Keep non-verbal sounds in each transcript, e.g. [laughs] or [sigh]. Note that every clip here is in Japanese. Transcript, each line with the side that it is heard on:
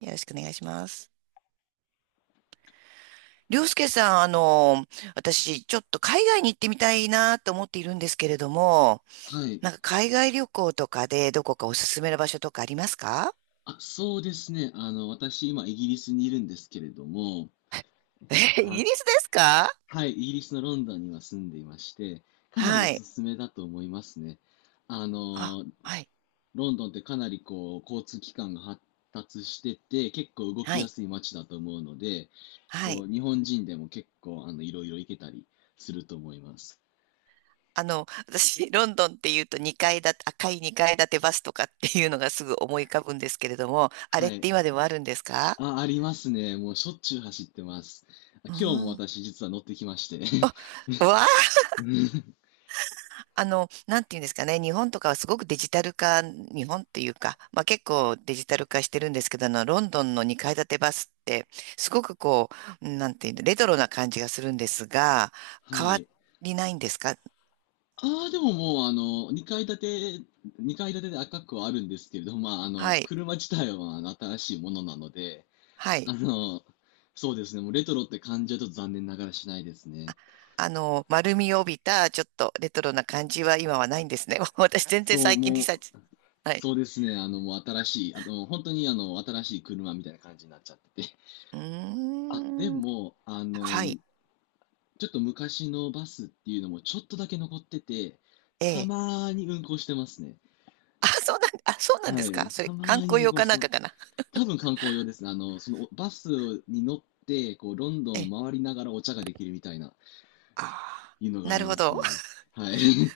right: よろしくお願いします。りょうすけさん、私、ちょっと海外に行ってみたいなと思っているんですけれども、
left: はい。
right: なんか海外旅行とかでどこかおすすめの場所とかありますか？
left: 私、今、イギリスにいるんですけれども、
right: え、[laughs] イ
left: あ、
right: ギリスですか？
left: はい、イギリスのロンドンには住んでいまして、かなり
right: は
left: おす
right: い。
left: すめだと思いますね。あ
right: あ、
left: の、
right: はい。
left: ロンドンってかなりこう、交通機関が発達してて、結構動き
right: は
left: や
right: い。
left: すい街だと思うので、
right: は
left: こ
right: い。
left: う、日本人でも結構、いろいろ行けたりすると思います。
right: 私、ロンドンっていうと2階建赤い2階建てバスとかっていうのがすぐ思い浮かぶんですけれども、あれ
left: は
right: っ
left: い。
right: て今でもあるんですか？
left: あ、ありますね。もうしょっちゅう走ってます。
right: う
left: 今日も
right: ん。
left: 私、実は乗ってきまして。
right: わあ、
left: [laughs]
right: なんていうんですかね、日本とかはすごくデジタル化、日本っていうか、まあ結構デジタル化してるんですけど、ロンドンの2階建てバスって、すごくこう、なんていうの、レトロな感じがするんですが、
left: は
right: 変わ
left: い。
right: りないんですか？
left: ああ、でももう、あの、2階建て、2階建てで赤くはあるんですけれども、まあ、
right: はい、
left: 車自体はまあの新しいものなので、
right: は
left: あ
right: い。
left: の、そうですね、もうレトロって感じはちょっと残念ながらしないですね。
right: 丸みを帯びた、ちょっとレトロな感じは今はないんですね。[laughs] 私全然
left: そう、
right: 最近リ
left: も
right: サーチ。
left: う、
right: はい。
left: そうですね、もう新しい、本当に新しい車みたいな感じになっちゃってて。
right: うー
left: あ、で
right: ん。
left: も、
right: はい。
left: ちょっと昔のバスっていうのもちょっとだけ残ってて、
right: え
left: た
right: え。
left: まーに運行してますね。
right: あ、そうなんで
left: は
right: すか？
left: い、
right: そ
left: た
right: れ、
left: ま
right: 観
left: ーに
right: 光
left: 運
right: 用
left: 行
right: か
left: して
right: なん
left: ま
right: か
left: す。
right: かな。
left: 多分観光用ですね。そのバスに乗って、こう、ロンド
right: え
left: ン
right: え。
left: を回りながらお茶ができるみたいな、
right: あ
left: いうの
right: あ、
left: があ
right: な
left: り
right: る
left: ま
right: ほ
left: す
right: ど。
left: ね。はい。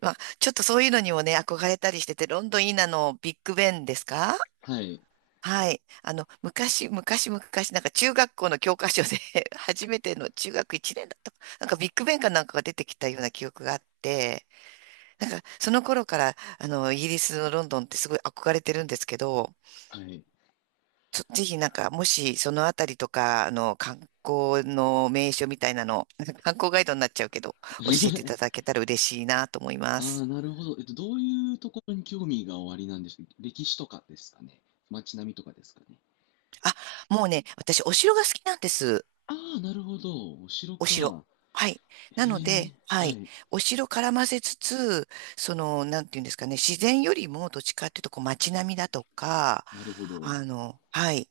right: まあ、ちょっとそういうのにもね、憧れたりしてて、ロンドンいいなのビッグベンですか？
left: [laughs] はい。
right: はい。昔、昔、昔、なんか中学校の教科書で [laughs] 初めての中学1年だったか。なんかビッグベンかなんかが出てきたような記憶があって、なんかその頃から、イギリスのロンドンってすごい憧れてるんですけど、
left: はい。
right: ぜひなんか、もしそのあたりとか、観光の名所みたいなの、[laughs] なんか観光ガイドになっちゃうけど、教えていただ
left: [laughs]
right: けたら嬉しいなと思いま
left: あ
right: す。
left: あ、なるほど。えっと、どういうところに興味がおありなんでしょう。歴史とかですかね。街並みとかですかね。
right: あ、もうね、私、お城が好きなんです。
left: ああ、なるほど。お城
right: お城。
left: か。
right: はい。
left: へ
right: なの
left: え、
right: で、は
left: は
right: い。
left: い。
right: お城絡ませつつ、その、なんていうんですかね、自然よりも、どっちかっていうと、こう、街並みだとか、
left: なるほど。
right: はい。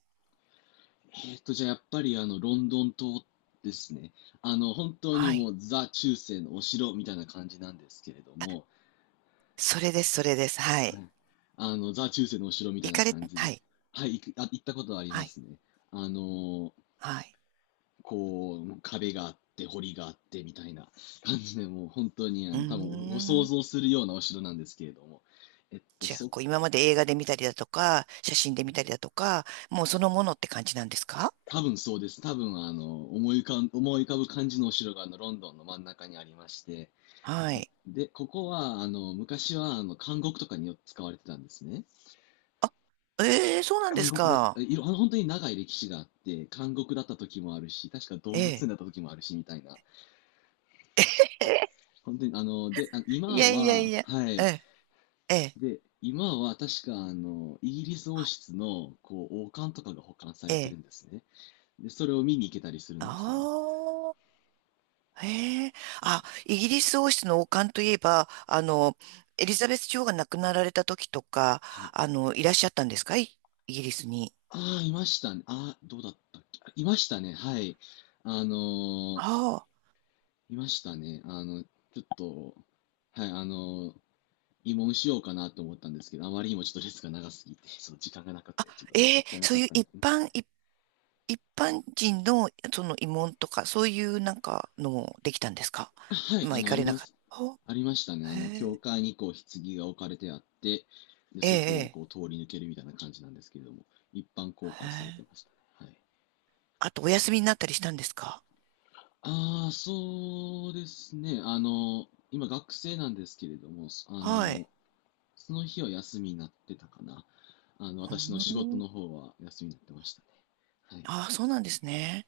left: えっと、じゃあやっぱりロンドン島ですね。本当に
right: は
left: も
right: い。
left: うザ中世のお城みたいな感じなんですけれども、
right: それです、それです。は
left: は
right: い。
left: い。ザ・中世のお城みたい
right: 行
left: な
right: かれ、
left: 感じで。
right: はい。
left: はい、行く、あ、行ったことはあり
right: は
left: ま
right: い。
left: すね。あの、
right: はい。
left: こう、壁があって、堀があって、みたいな感じで、もう本当に、
right: うー
left: 多分ご想
right: ん。
left: 像するようなお城なんですけれども。えっと、
right: じゃあ、
left: そ、
right: こう、今まで映画で見たりだとか、写真で見たりだとか、もうそのものって感じなんですか？
left: 多分そうです。多分、思い浮かぶ感じのお城が、ロンドンの真ん中にありまして。
right: はい。
left: で、ここは、昔は、監獄とかによく使われてたんですね。
right: あ、ええ、そうなんで
left: 監
right: す
left: 獄だった、
right: か。
left: いろ、本当に長い歴史があって、監獄だった時もあるし、確か動物
right: え
left: 園だった時もあるし、みたいな。
right: え。
left: 本当に、あ
right: い
left: 今
right: やいやい
left: は、
right: や、
left: は
right: え
left: い。
right: え、ええ、
left: で、今は確か、イギリス王室の、こう、王冠とかが保管さ
right: え
left: れてる
right: え。
left: んですね。で、それを見に行けたりするんで
right: あ
left: すよ。
right: あ、へえ。あ、イギリス王室の王冠といえば、エリザベス女王が亡くなられた時とか、
left: はい。
right: いらっしゃったんですかい、イギリスに？
left: ああ、いましたね。ああ、どうだったっけ。あいましたね。はい。あのー
right: ああ、
left: いましたね。あの、ちょっと、はい、あのー慰問しようかなと思ったんですけど、あまりにもちょっと列が長すぎて、その時間がなくて、ちょっとも
right: え
left: っ
right: え、
left: たいな
right: そ
left: か
right: う
left: っ
right: いう
left: たんで
right: 一
left: すね。
right: 般、一一般人のその慰問とか、そういうなんかのもできたんですか？
left: あはい、
right: まあ、行か
left: あ
right: れ
left: り
right: な
left: ま
right: かっ
left: す。
right: た。あ、
left: ありましたね。
right: へ
left: 教
right: え、
left: 会にこう、棺が置かれてあって、で、
right: ええ、
left: そこ
right: え
left: を
right: え。
left: こう、通り抜けるみたいな感じなんですけれども、一般公
right: へ
left: 開されて
right: え、
left: ましたね。はい。
right: あと、お休みになったりしたんですか？
left: ああ、そうですね。今学生なんですけれども、
right: はい。
left: その日は休みになってたかな。
right: う
left: 私の仕事
right: ーん。
left: の方は休みになってましたね。
right: ああ、そうなんですね。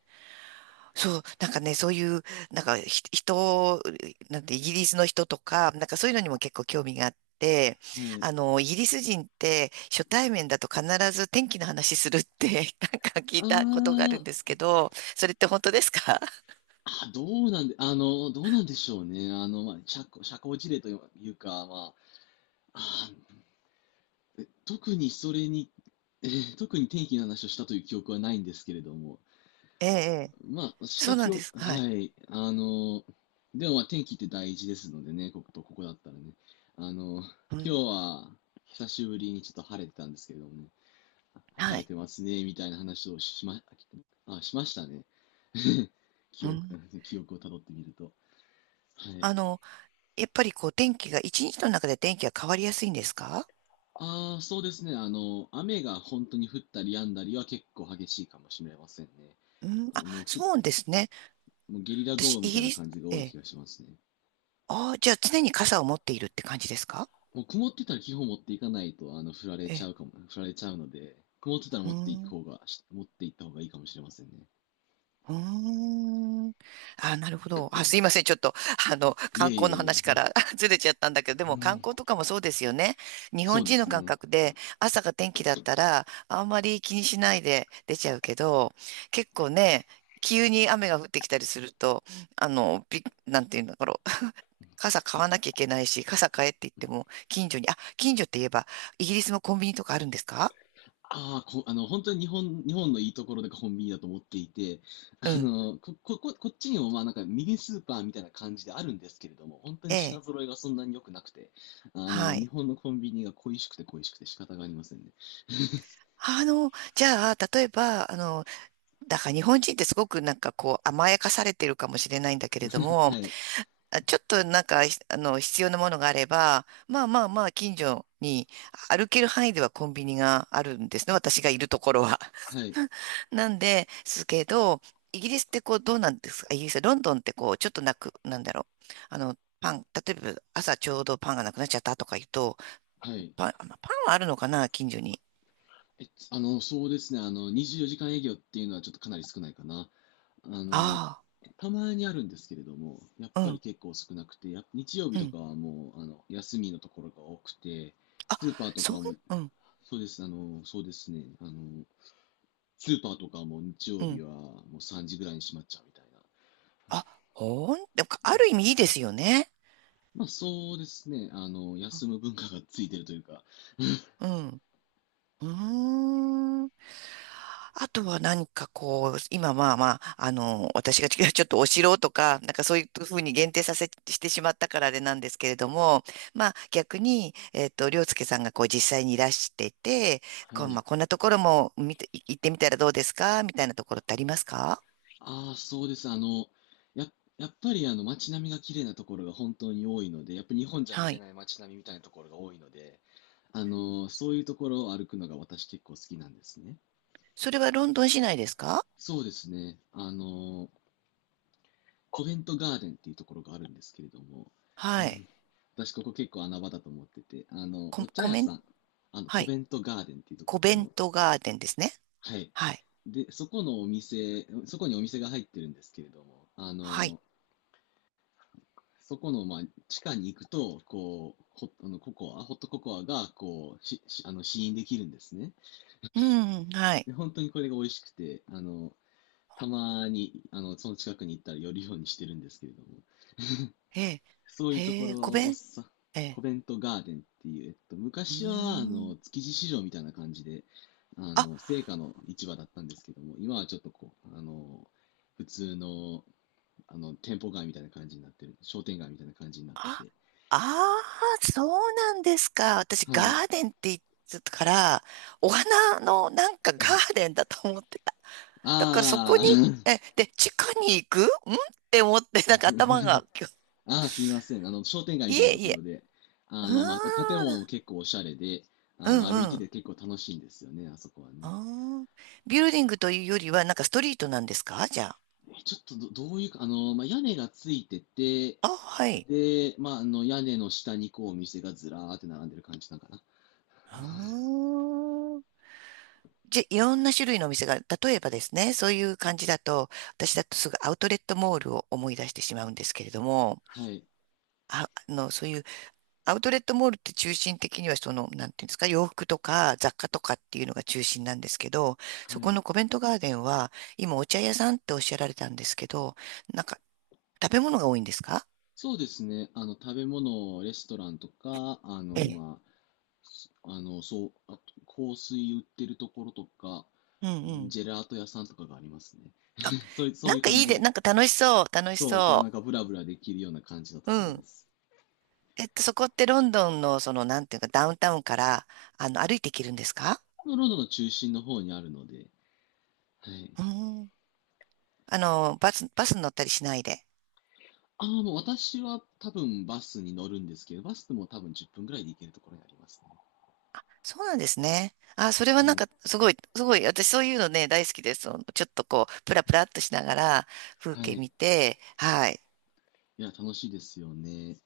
right: そう、なんかね、そういう、なんかひ人、なんてイギリスの人とか、なんかそういうのにも結構興味があって、
left: はい。はい。
right: イギリス人って初対面だと必ず天気の話するって [laughs] なんか聞い
left: ああ、
right: たことがあるんですけど、それって本当ですか？ [laughs]
left: どうなんでしょうね。まあ、社交辞令というか、まあ、あー、特にそれに、えー特に天気の話をしたという記憶はないんですけれども、
right: ええ、ええ、
left: まあ、し
right: そ
left: た
right: うな
left: 記
right: んで
left: 憶、
right: す。は
left: は
right: い。
left: い、あの、でもまあ、天気って大事ですのでね、こことここだったらね。あの、
right: う
left: 今
right: ん、
left: 日は、久しぶりにちょっと晴れてたんですけれどもね、晴
right: は
left: れ
right: い。
left: てますね、みたいな話をしましたね。[laughs] 記
right: う
left: 憶、
right: ん、
left: [laughs] 記憶をたどってみると。はい。
right: あの、やっぱりこう天気が、一日の中で天気が変わりやすいんですか？
left: ああ、そうですね。雨が本当に降ったり止んだりは結構激しいかもしれませんね。
right: うん、
left: あ、
right: あ、
left: もうふ、
right: そうですね。
left: もうゲリラ豪
right: 私、
left: 雨み
right: イ
left: た
right: ギ
left: いな
right: リス、
left: 感じが
right: え
left: 多い気
right: え、
left: がしますね。
right: ああ、じゃあ常に傘を持っているって感じですか？
left: もう曇ってたら基本持っていかないと、
right: ええ、
left: 降られちゃうので、曇ってたら
right: うーん。
left: 持っていった方がいいかもしれませんね。
right: うーん。あ、なるほど。あ、すいません。ちょっと、
left: い
right: 観
left: えい
right: 光
left: え
right: の
left: い
right: 話か
left: え。
right: ら [laughs] ずれちゃったんだけど、で
left: う
right: も観
left: ん、
right: 光とかもそうですよね。日
left: そ
right: 本
left: うで
right: 人の
left: す
right: 感
left: ね。
right: 覚で、朝が天気だったら、あんまり気にしないで出ちゃうけど、結構ね、急に雨が降ってきたりすると、なんていうんだろう。[laughs] 傘買わなきゃいけないし、傘買えって言っても、近所に、あ、近所って言えば、イギリスもコンビニとかあるんですか？
left: ああ、ほ、あの、本当に日本のいいところでコンビニだと思っていて、
right: うん。
left: ここっちにもまあなんかミニスーパーみたいな感じであるんですけれども、本当
right: え
left: に品
right: え。
left: 揃えがそんなに良くなくて、
right: は
left: 日
right: い。
left: 本のコンビニが恋しくて恋しくて仕方がありませんね。
right: じゃあ、例えば、だから日本人ってすごくなんかこう甘やかされてるかもしれないんだけれど
left: [laughs]
right: も、
left: はい、
right: あちょっとなんか、ひあの、必要なものがあれば、まあまあまあ、近所に歩ける範囲ではコンビニがあるんですね。私がいるところは。
left: はい、
right: [laughs] なんで、すけど、イギリスってこうどうなんですか？イギリス、ロンドンってこう、ちょっとなく、なんだろう。パン、例えば朝ちょうどパンがなくなっちゃったとか言うと、
left: はい。
right: パン、あまあパンはあるのかな、近所に。
left: え、あの、そうですね、24時間営業っていうのはちょっとかなり少ないかな。あの、
right: あ
left: たまにあるんですけれども、やっ
right: あ、う
left: ぱり
right: ん。
left: 結構少なくて、日曜日
right: う
left: と
right: ん、
left: かはもう、休みのところが多くて、
right: あ、
left: スーパーとか
right: そん、
left: はも
right: うん、
left: そうです、あの、そうですね。スーパーとかも日
right: う
left: 曜日
right: ん。
left: はもう3時ぐらいに閉まっちゃうみたいな。
right: あ、でも、ある意味いいですよね。
left: まあそうですね。
right: う
left: 休む文化がついてるというか。
right: ん。うん。うーん。あとは何かこう、今まあまあ、私が [laughs] ちょっとお城とか、なんかそういうふうに限定させしてしまったからあれなんですけれども、まあ逆に、りょうすけさんがこう実際にいらしてて、
left: は
right: こう、ま
left: い。
right: あこんなところも見て、行ってみたらどうですかみたいなところってありますか？
left: ああ、そうです。や、やっぱりあの街並みが綺麗なところが本当に多いので、やっぱ日本じゃ見
right: は
left: れ
right: い。
left: ない街並みみたいなところが多いので、そういうところを歩くのが私結構好きなんですね。
right: それはロンドン市内ですか？
left: そうですね。コベントガーデンっていうところがあるんですけれども、
right: はい。
left: 私ここ結構穴場だと思ってて、あの、
right: コ、
left: お茶
right: コ
left: 屋
right: メン、
left: さん、あの、
right: は
left: コ
right: い。
left: ベントガーデンっていうとこ
right: コ
left: ろで、あ
right: ベン
left: の、
right: トガーデンですね。
left: はい。
right: はい。
left: で、そこにお店が入ってるんですけれども、あ
right: はい。
left: の、そこの、まあ、地下に行くと、こう、ホットココアが、こう、あの、試飲できるんですね。
right: うん、はい。
left: で、本当にこれが美味しくて、たまに、その近くに行ったら寄るようにしてるんですけれども。
right: ええ。
left: そういうとこ
right: へえ、コ
left: ろを
right: ベン、
left: さ、
right: え
left: コ
right: え。
left: ベントガーデンっていう、えっと、
right: うー
left: 昔はあの
right: ん。
left: 築地市場みたいな感じで、あ
right: あ、
left: の青果の市場だったんですけども、今はちょっとこう、普通の店舗街みたいな感じになってる、商店街みたいな感じになって
right: あ、
left: て、
right: ああ、そうなんですか。私、
left: はい。
right: ガーデンって言ってたから、お花のなんかガーデンだと思ってた。だからそこ
left: あ
right: に、え、で、地下に行くんって思って、
left: あ、
right: なんか頭が、今日
left: [laughs] ああ、すいません。あの、商店街み
right: い
left: たいな
right: え
left: と
right: い
left: こ
right: え。
left: ろで、
right: う
left: あ
right: ー
left: の、まあ、建物
right: ん、
left: も結構おしゃれで、
right: う
left: あの、
right: ん
left: 歩い
right: う
left: てて
right: ん。
left: 結構楽しいんですよね、あそこは
right: あ
left: ね。
right: ービルディングというよりは、なんかストリートなんですか、じゃあ？
left: ちょっとど、どういうか、あの、まあ、屋根がついてて、
right: あ、はい。
left: で、まあ、あの、屋根の下にこう、お店がずらーって並んでる感じなのかな。
right: うーん、いろんな種類のお店が、例えばですね、そういう感じだと、私だとすぐアウトレットモールを思い出してしまうんですけれども、
left: はい。
right: あ、そういうアウトレットモールって中心的にはその、なんていうんですか、洋服とか雑貨とかっていうのが中心なんですけど、
left: は
right: そこ
left: い。
right: のコメントガーデンは、今お茶屋さんっておっしゃられたんですけど、なんか食べ物が多いんですか？
left: そうですね。あの、食べ物、レストランとか、
right: ええ。
left: あの、そう、あと、香水売ってるところとか、
right: うん
left: う
right: う
left: ん、
right: ん。
left: ジェラート屋さんとかがありますね。
right: あ、
left: [laughs] そういう、そ
right: な
left: うい
right: ん
left: う
right: かい
left: 感
right: い
left: じ
right: で、
left: で。
right: なんか楽しそう、楽し
left: そう、こう、なん
right: そ
left: かブラブラできるような感じのと
right: う。
left: ころ
right: う
left: で
right: ん。
left: す。
right: そこってロンドンの、その、なんていうか、ダウンタウンから、歩いて行けるんですか？
left: ロンドンの中心の方にあるので、はい。
right: うーん。バスに乗ったりしないで。
left: ああ、もう私は多分バスに乗るんですけど、バスでも多分10分ぐらいで行けるところにありますね。
right: そうなんですね。あ、それは
left: は
right: なん
left: い。
right: か、すごい、すごい、私そういうのね、大好きです。そのちょっとこう、プラプラっとしながら、風
left: は
right: 景
left: い。
right: 見て、はい。
left: いや、楽しいですよね。